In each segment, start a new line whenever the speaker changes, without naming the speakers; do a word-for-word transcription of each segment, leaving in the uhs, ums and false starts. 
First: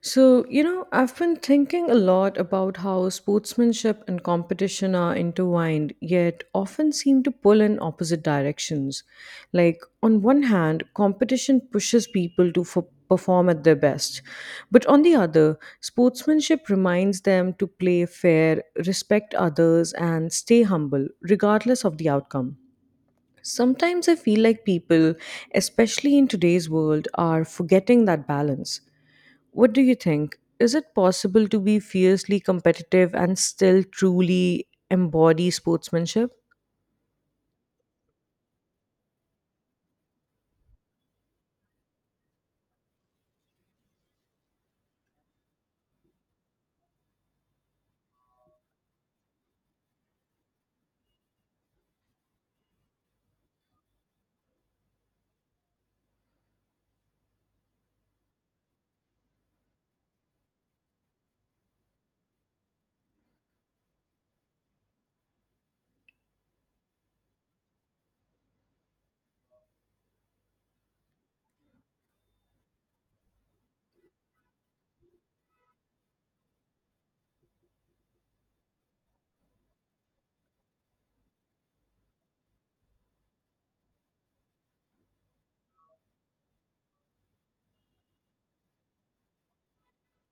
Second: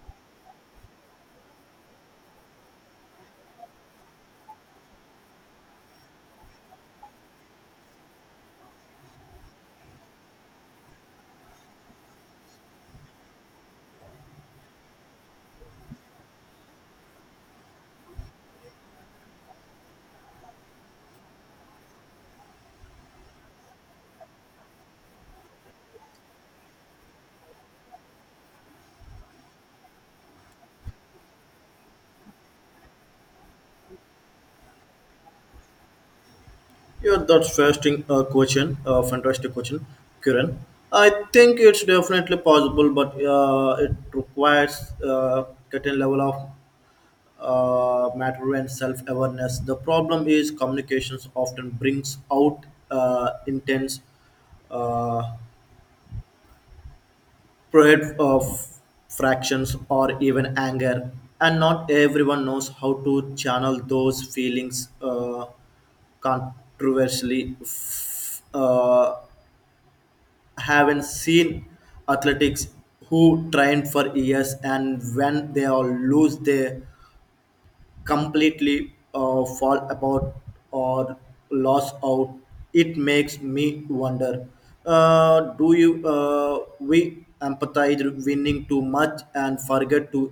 So, you know, I've been thinking a lot about how sportsmanship and competition are intertwined, yet often seem to pull in opposite directions. Like, on one hand, competition pushes people to f- perform at their best, but on the other, sportsmanship reminds them to play fair, respect others, and stay humble, regardless of the outcome. Sometimes I feel like people, especially in today's world, are forgetting that balance. What do you think? Is it possible to be fiercely competitive and still truly embody sportsmanship?
Yeah, that's fasting uh, question. Uh, fantastic question, Kiran. I think it's definitely possible, but uh, it requires uh, certain level of uh, matter and self-awareness. The problem is communications often brings out uh, intense uh, pride of fractions or even anger, and not everyone knows how to channel those feelings uh, controversially. F- uh, haven't seen athletes who train for years, and when they all lose they completely uh, fall apart or loss out. It makes me wonder, uh, do you, uh, we empathize winning too much and forget to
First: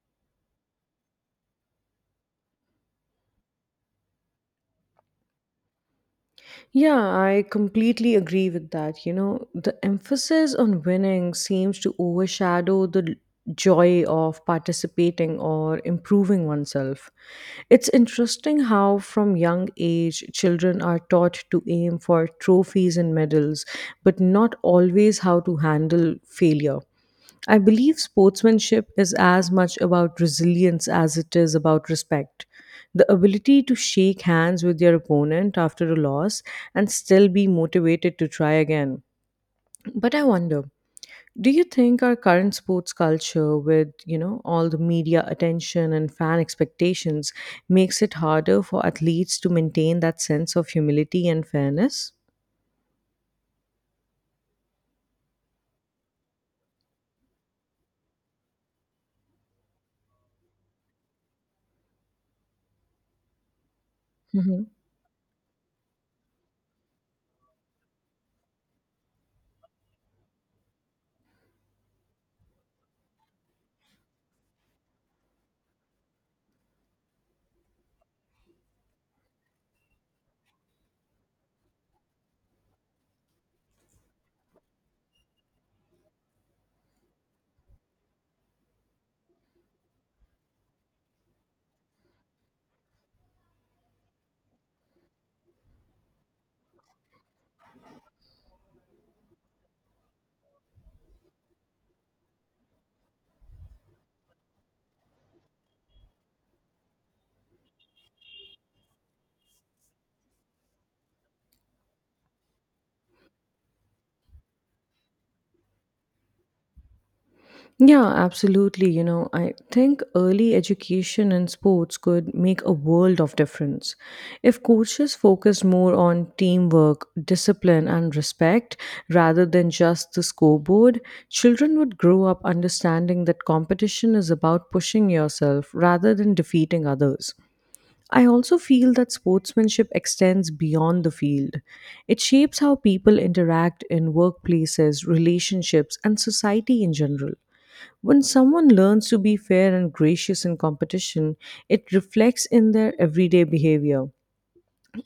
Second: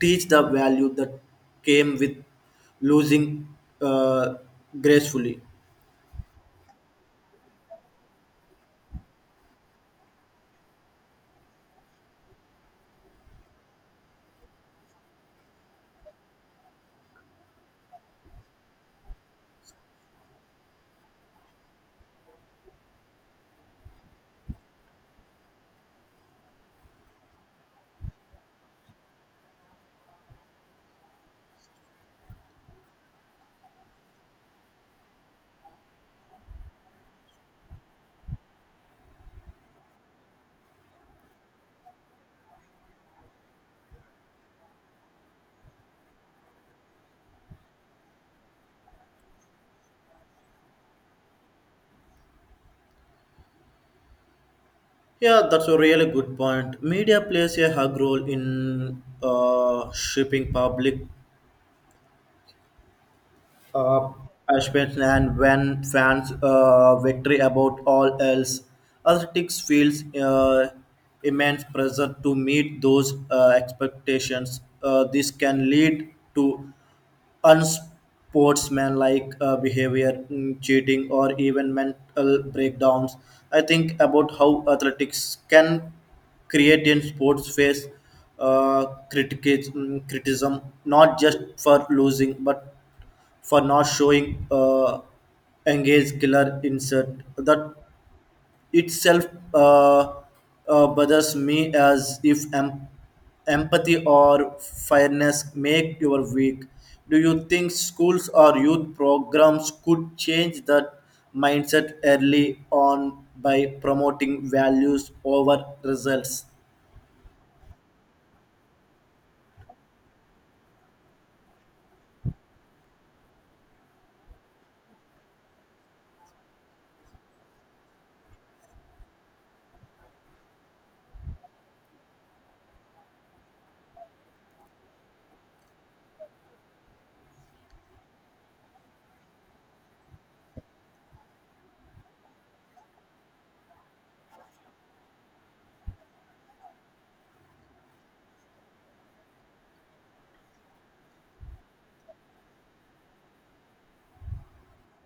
teach the value that came with losing uh, gracefully.
Yeah, I completely agree with that. You know, the emphasis on winning seems to overshadow the l- joy of participating or improving oneself. It's interesting how, from young age, children are taught to aim for trophies and medals, but not always how to handle failure. I believe sportsmanship is as much about resilience as it is about respect. The ability to shake hands with your opponent after a loss and still be motivated to try again. But I wonder, do you think our current sports culture with, you know, all the media attention and fan expectations makes it harder for athletes to maintain that sense of humility and fairness?
Yeah, that's a really good point. Media plays a hug role in uh, shaping public uh,
Mhm.
aspirations, and when fans uh, victory about all else, athletics feels uh, immense pressure to meet those uh, expectations. Uh, this can lead to unsportsmanlike uh, behavior, mm, cheating, or even mental breakdowns. I think about how athletics can create in sports face uh, criticism, criticism, not just for losing, but for not showing uh, engaged killer insert. That itself, uh, uh, bothers me as if em- empathy or fairness make your weak. Do you think schools or youth programs could change that mindset early on by promoting values over results?
Yeah, absolutely. You know, I think early education in sports could make a world of difference. If coaches focused more on teamwork, discipline, and respect rather than just the scoreboard, children would grow up understanding that competition is about pushing yourself rather than defeating others. I also feel that sportsmanship extends beyond the field. It shapes how people interact in workplaces, relationships, and society in general. When someone learns to be fair and gracious in competition, it reflects in their everyday behavior.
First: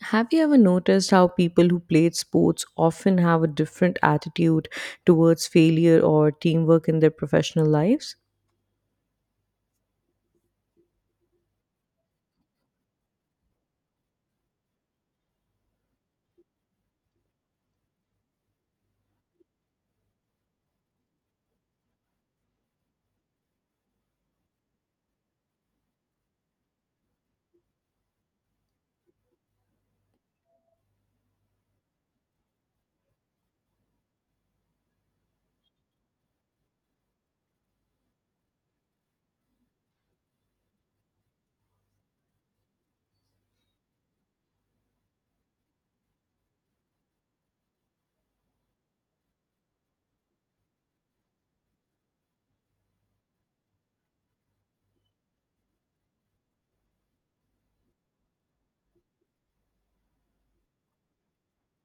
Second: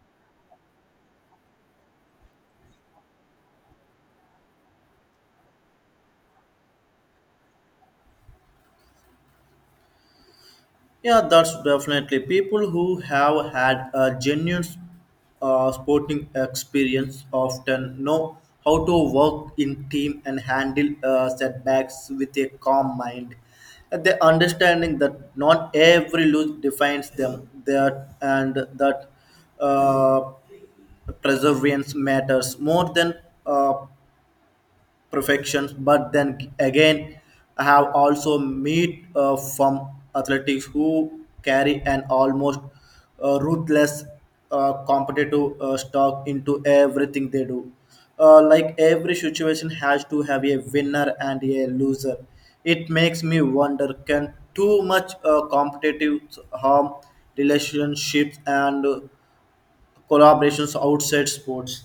Have you ever noticed how people who played sports often have a different attitude towards failure or teamwork in their professional lives?
Yeah, that's definitely people who have had a genuine uh, sporting experience often know how to work in team and handle uh, setbacks with a calm mind. And the understanding that not every lose defines them, that and that uh, perseverance matters more than uh, perfections. But then again, I have also met uh, from athletics who carry an almost uh, ruthless uh, competitive uh, stock into everything they do, uh, like every situation has to have a winner and a loser. It makes me wonder, can too much uh, competitive harm relationships and uh, collaborations outside sports?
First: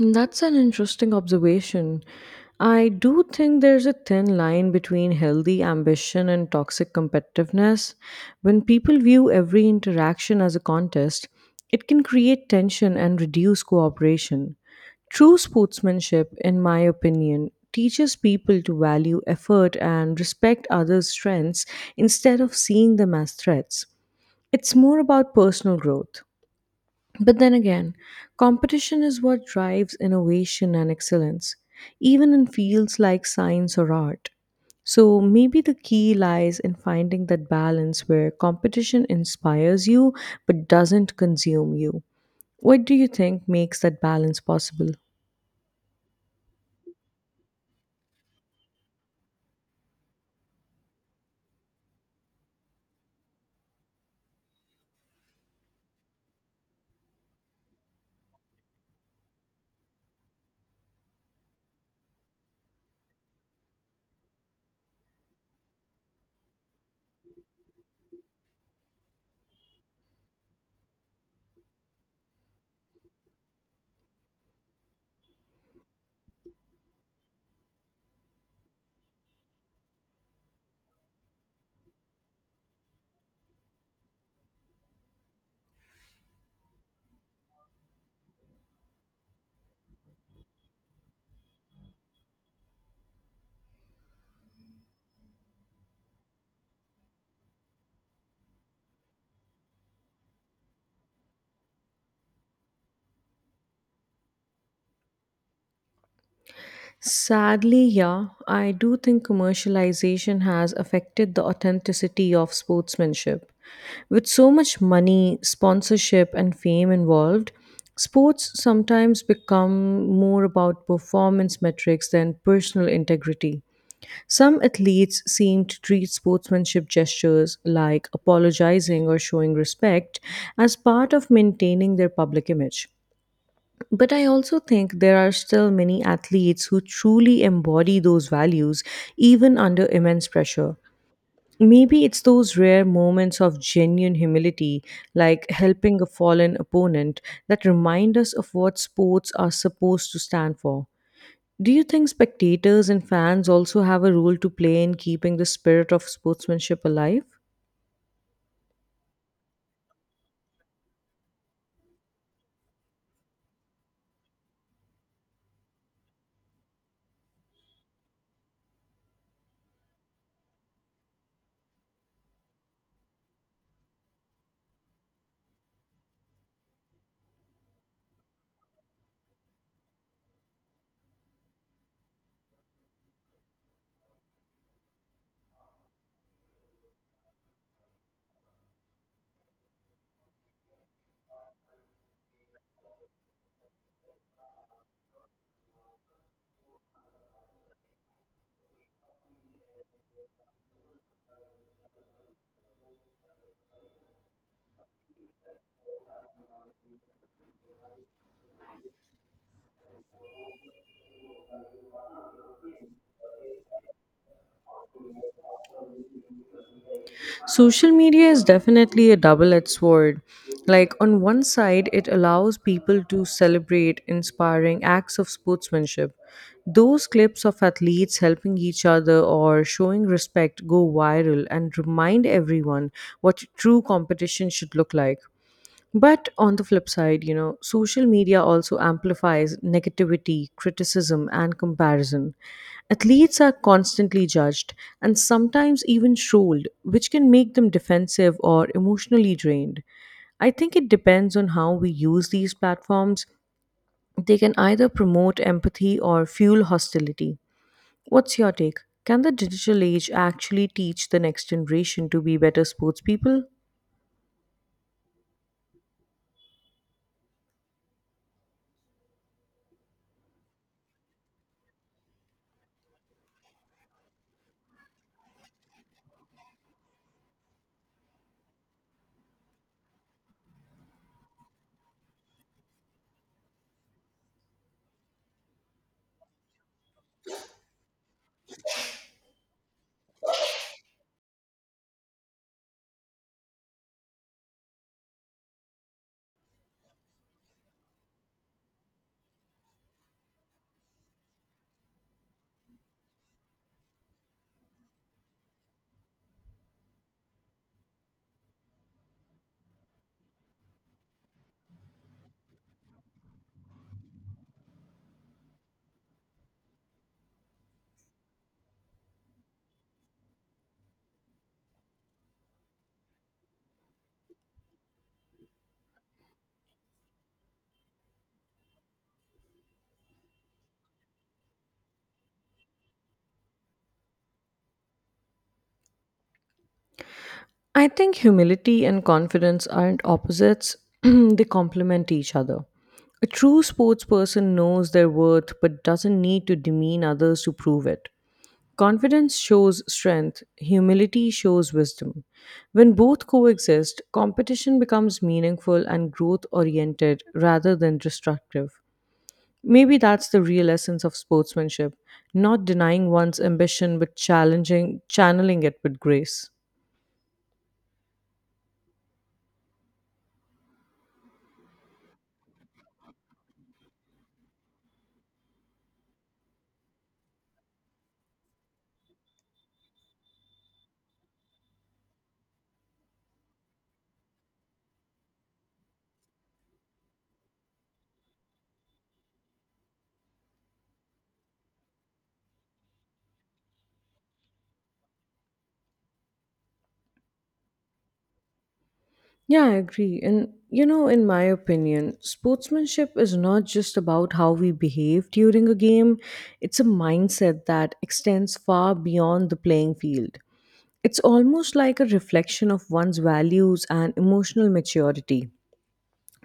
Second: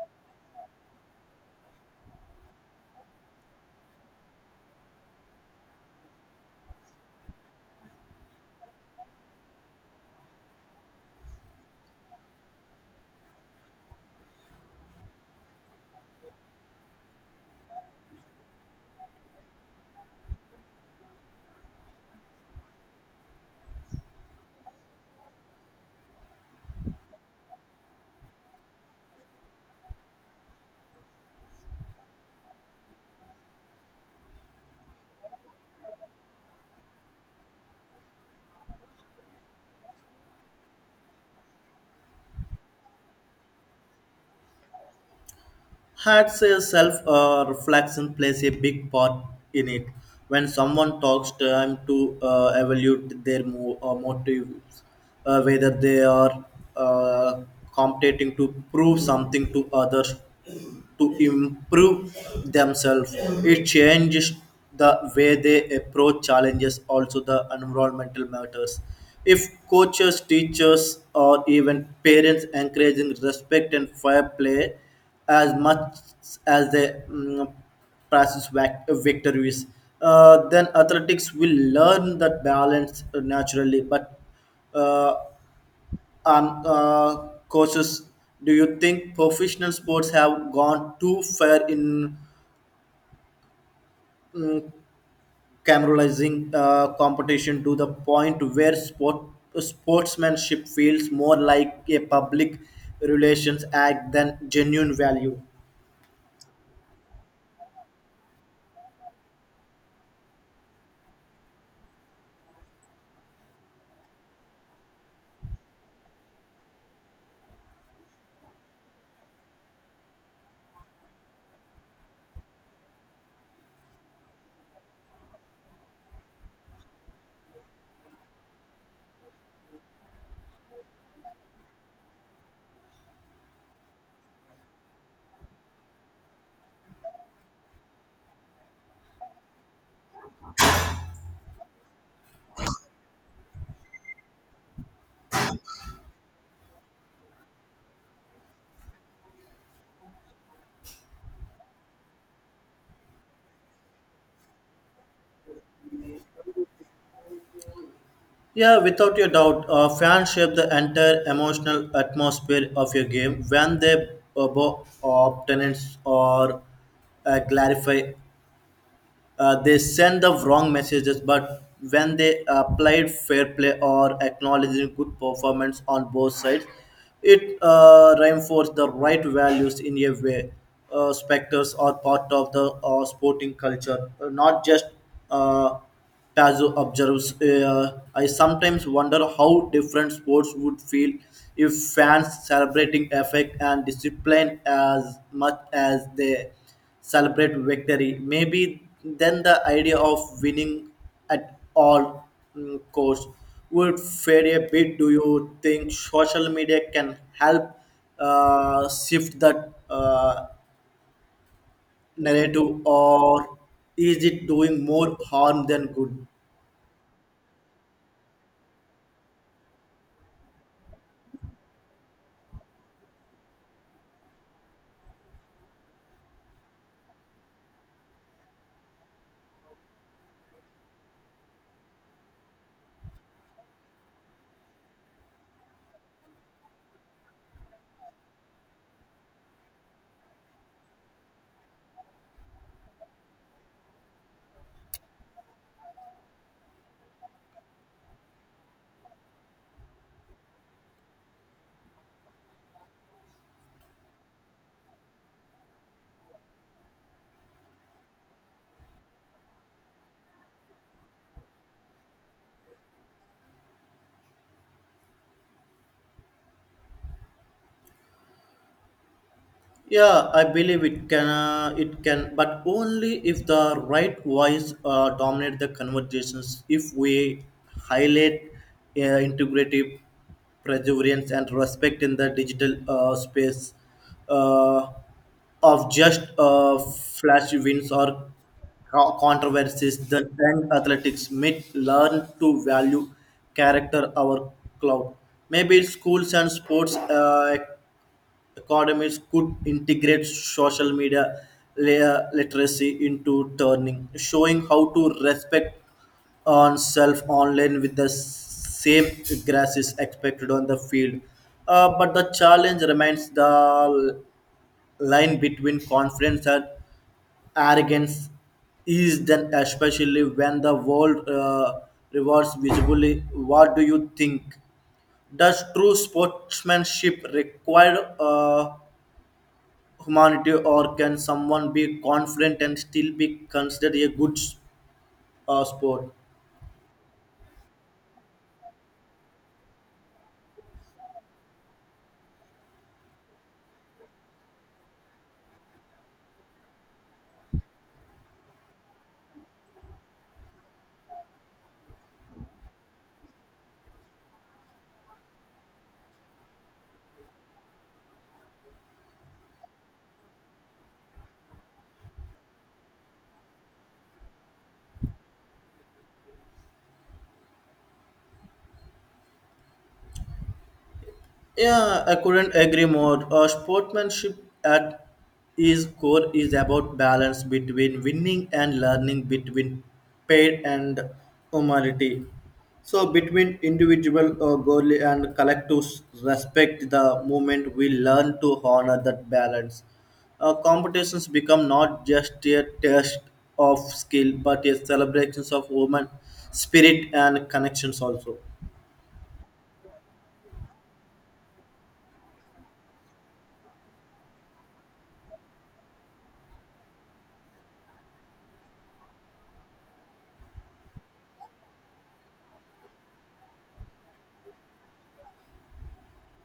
That's an interesting observation. I do think there's a thin line between healthy ambition and toxic competitiveness. When people view every interaction as a contest, it can create tension and reduce cooperation. True sportsmanship, in my opinion, teaches people to value effort and respect others' strengths instead of seeing them as threats. It's more about personal growth. But then again, competition is what drives innovation and excellence, even in fields like science or art. So maybe the key lies in finding that balance where competition inspires you but doesn't consume you. What do you think makes that balance possible?
Had self uh, reflection plays a big part in it. When someone talks time to uh, evaluate their mo- uh, motives, uh, whether they are uh, competing to prove something to others, to improve themselves, it changes the way they approach challenges. Also the environmental matters. If coaches, teachers, or even parents encouraging respect and fair play, as much as the mm, process vac- victories. Uh, then athletics will learn that balance naturally. But uh, um, uh, coaches, do you think professional sports have gone too far in mm, cameralizing uh, competition to the point where sport sportsmanship feels more like a public relations act than genuine value?
Sadly, yeah, I do think commercialization has affected the authenticity of sportsmanship. With so much money, sponsorship, and fame involved, sports sometimes become more about performance metrics than personal integrity. Some athletes seem to treat sportsmanship gestures like apologizing or showing respect as part of maintaining their public image. But I also think there are still many athletes who truly embody those values, even under immense pressure. Maybe it's those rare moments of genuine humility, like helping a fallen opponent, that remind us of what sports are supposed to stand for. Do you think spectators and fans also have a role to play in keeping the spirit of sportsmanship alive?
Yeah, without a doubt, uh, fans shape the entire emotional atmosphere of your game. When they uh, bo- opponents or uh, clarify, Uh, they send the wrong messages. But when they applied fair play or acknowledging good performance on both sides, it uh, reinforced the right values in a way. Uh, specters are part of the uh, sporting culture, not just. Uh, Tazo observes, uh, I sometimes wonder how different sports would feel if fans celebrating effect and discipline as much as they celebrate victory. Maybe then the idea of winning at all mm, costs would fade a bit. Do you think social media can help uh, shift that uh, narrative, or is it doing more harm than good?
Social media is definitely a double edged sword. Like, on one side, it allows people to celebrate inspiring acts of sportsmanship. Those clips of athletes helping each other or showing respect go viral and remind everyone what true competition should look like. But on the flip side, you know, social media also amplifies negativity, criticism, and comparison. Athletes are constantly judged and sometimes even trolled, which can make them defensive or emotionally drained. I think it depends on how we use these platforms. They can either promote empathy or fuel hostility. What's your take? Can the digital age actually teach the next generation to be better sports people?
Yeah, I believe it can. Uh, it can, but only if the right voice uh, dominate the conversations. If we highlight uh, integrative perseverance and respect in the digital uh, space, uh, of just uh, flash wins or co- controversies, the young athletics may learn to value character our cloud. Maybe schools and sports uh, Academies could integrate social media layer literacy into turning, showing how to respect on self online with the same grass is expected on the field. Uh, but the challenge remains, the line between confidence and arrogance is then, especially when the world uh, rewards visibly. What do you think, does true sportsmanship require uh, humanity, or can someone be confident and still be considered a good uh, sport?
I think humility and confidence aren't opposites, they complement each other. A true sports person knows their worth but doesn't need to demean others to prove it. Confidence shows strength, humility shows wisdom. When both coexist, competition becomes meaningful and growth oriented rather than destructive. Maybe that's the real essence of sportsmanship, not denying one's ambition but challenging channeling it with grace.
Yeah, I couldn't agree more. Uh, sportsmanship at its core is about balance between winning and learning, between paid and humanity. So, between individual uh, goal and collective respect, the moment we learn to honor that balance, uh, competitions become not just a test of skill but a celebrations of human spirit and connections also.
Yeah, I agree. And you know, in my opinion, sportsmanship is not just about how we behave during a game, it's a mindset that extends far beyond the playing field. It's almost like a reflection of one's values and emotional maturity.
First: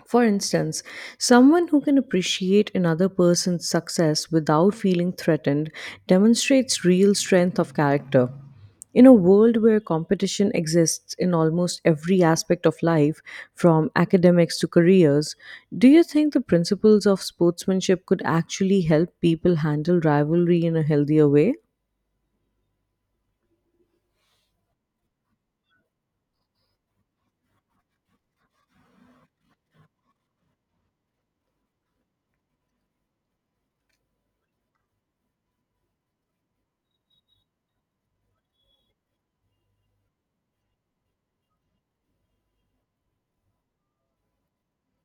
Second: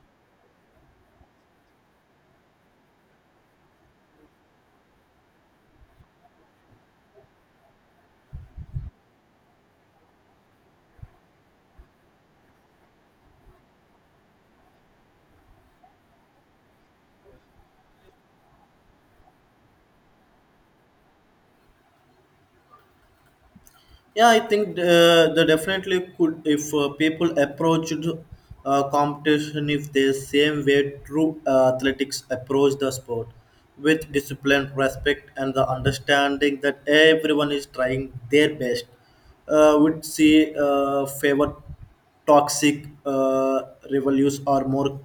For instance, someone who can appreciate another person's success without feeling threatened demonstrates real strength of character. In a world where competition exists in almost every aspect of life, from academics to careers, do you think the principles of sportsmanship could actually help people handle rivalry in a healthier way?
Yeah, I think uh, they definitely could if uh, people approached uh, competition if the same way true uh, athletics approach the sport with discipline, respect, and the understanding that everyone is trying their best. Uh, would see uh, favor toxic uh, reviews or more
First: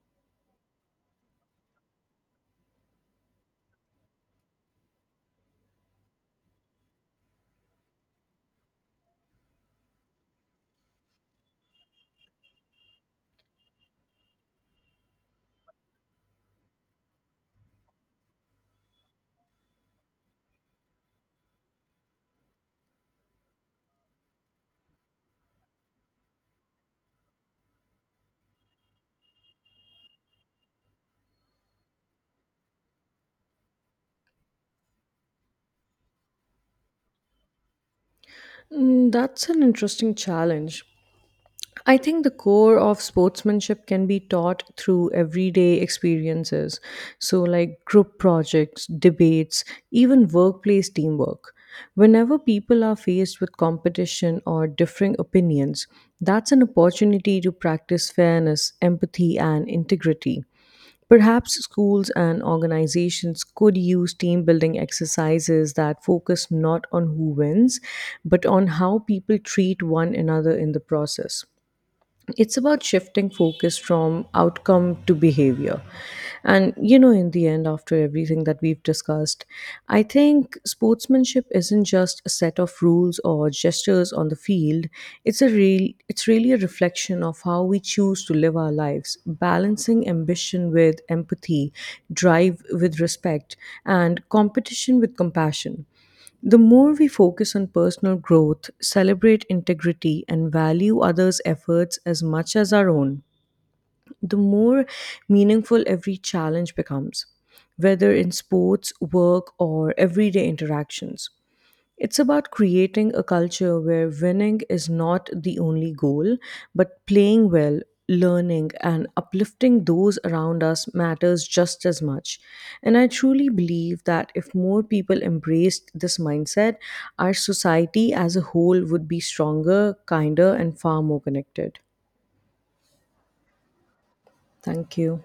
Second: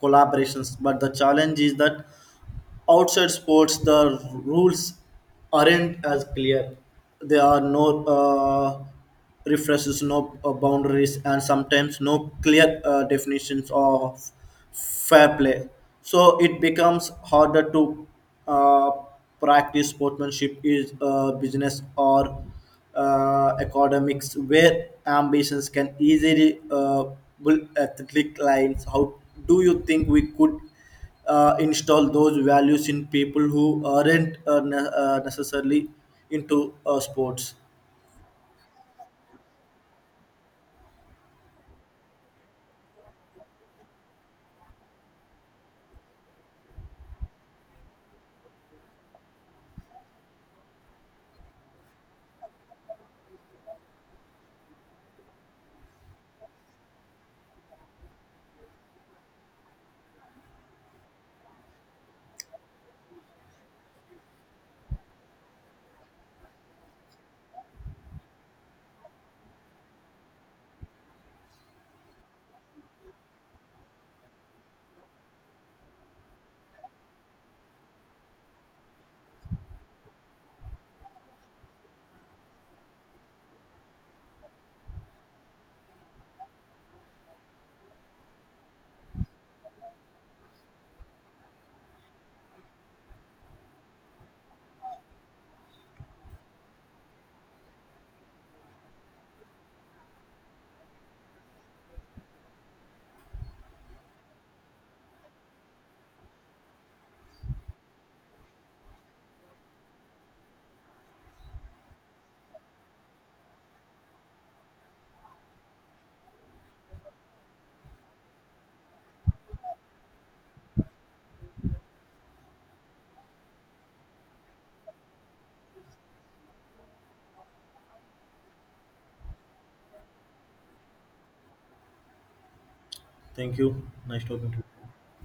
collaborations. But the challenge is that outside sports the rules aren't as clear. There are no uh, refreshes, no uh, boundaries, and sometimes no clear uh, definitions of fair play. So it becomes harder to uh, practice sportsmanship is a business or uh, uh, academics where ambitions can easily uh, bull athletic lines. How do you think we could uh, install those values in people who aren't uh, ne- uh, necessarily into uh, sports?
Mm, that's an interesting challenge. I think the core of sportsmanship can be taught through everyday experiences. So, like group projects, debates, even workplace teamwork. Whenever people are faced with competition or differing opinions, that's an opportunity to practice fairness, empathy, and integrity. Perhaps schools and organizations could use team building exercises that focus not on who wins, but on how people treat one another in the process. It's about shifting focus from outcome to behavior. And, you know, in the end, after everything that we've discussed, I think sportsmanship isn't just a set of rules or gestures on the field. It's a real it's really a reflection of how we choose to live our lives, balancing ambition with empathy, drive with respect, and competition with compassion. The more we focus on personal growth, celebrate integrity, and value others' efforts as much as our own, the more meaningful every challenge becomes, whether in sports, work, or everyday interactions. It's about creating a culture where winning is not the only goal, but playing well, learning, and uplifting those around us matters just as much. And I truly believe that if more people embraced this mindset, our society as a whole would be stronger, kinder, and far more connected.
Thank you. Nice talking to you.
Thank you.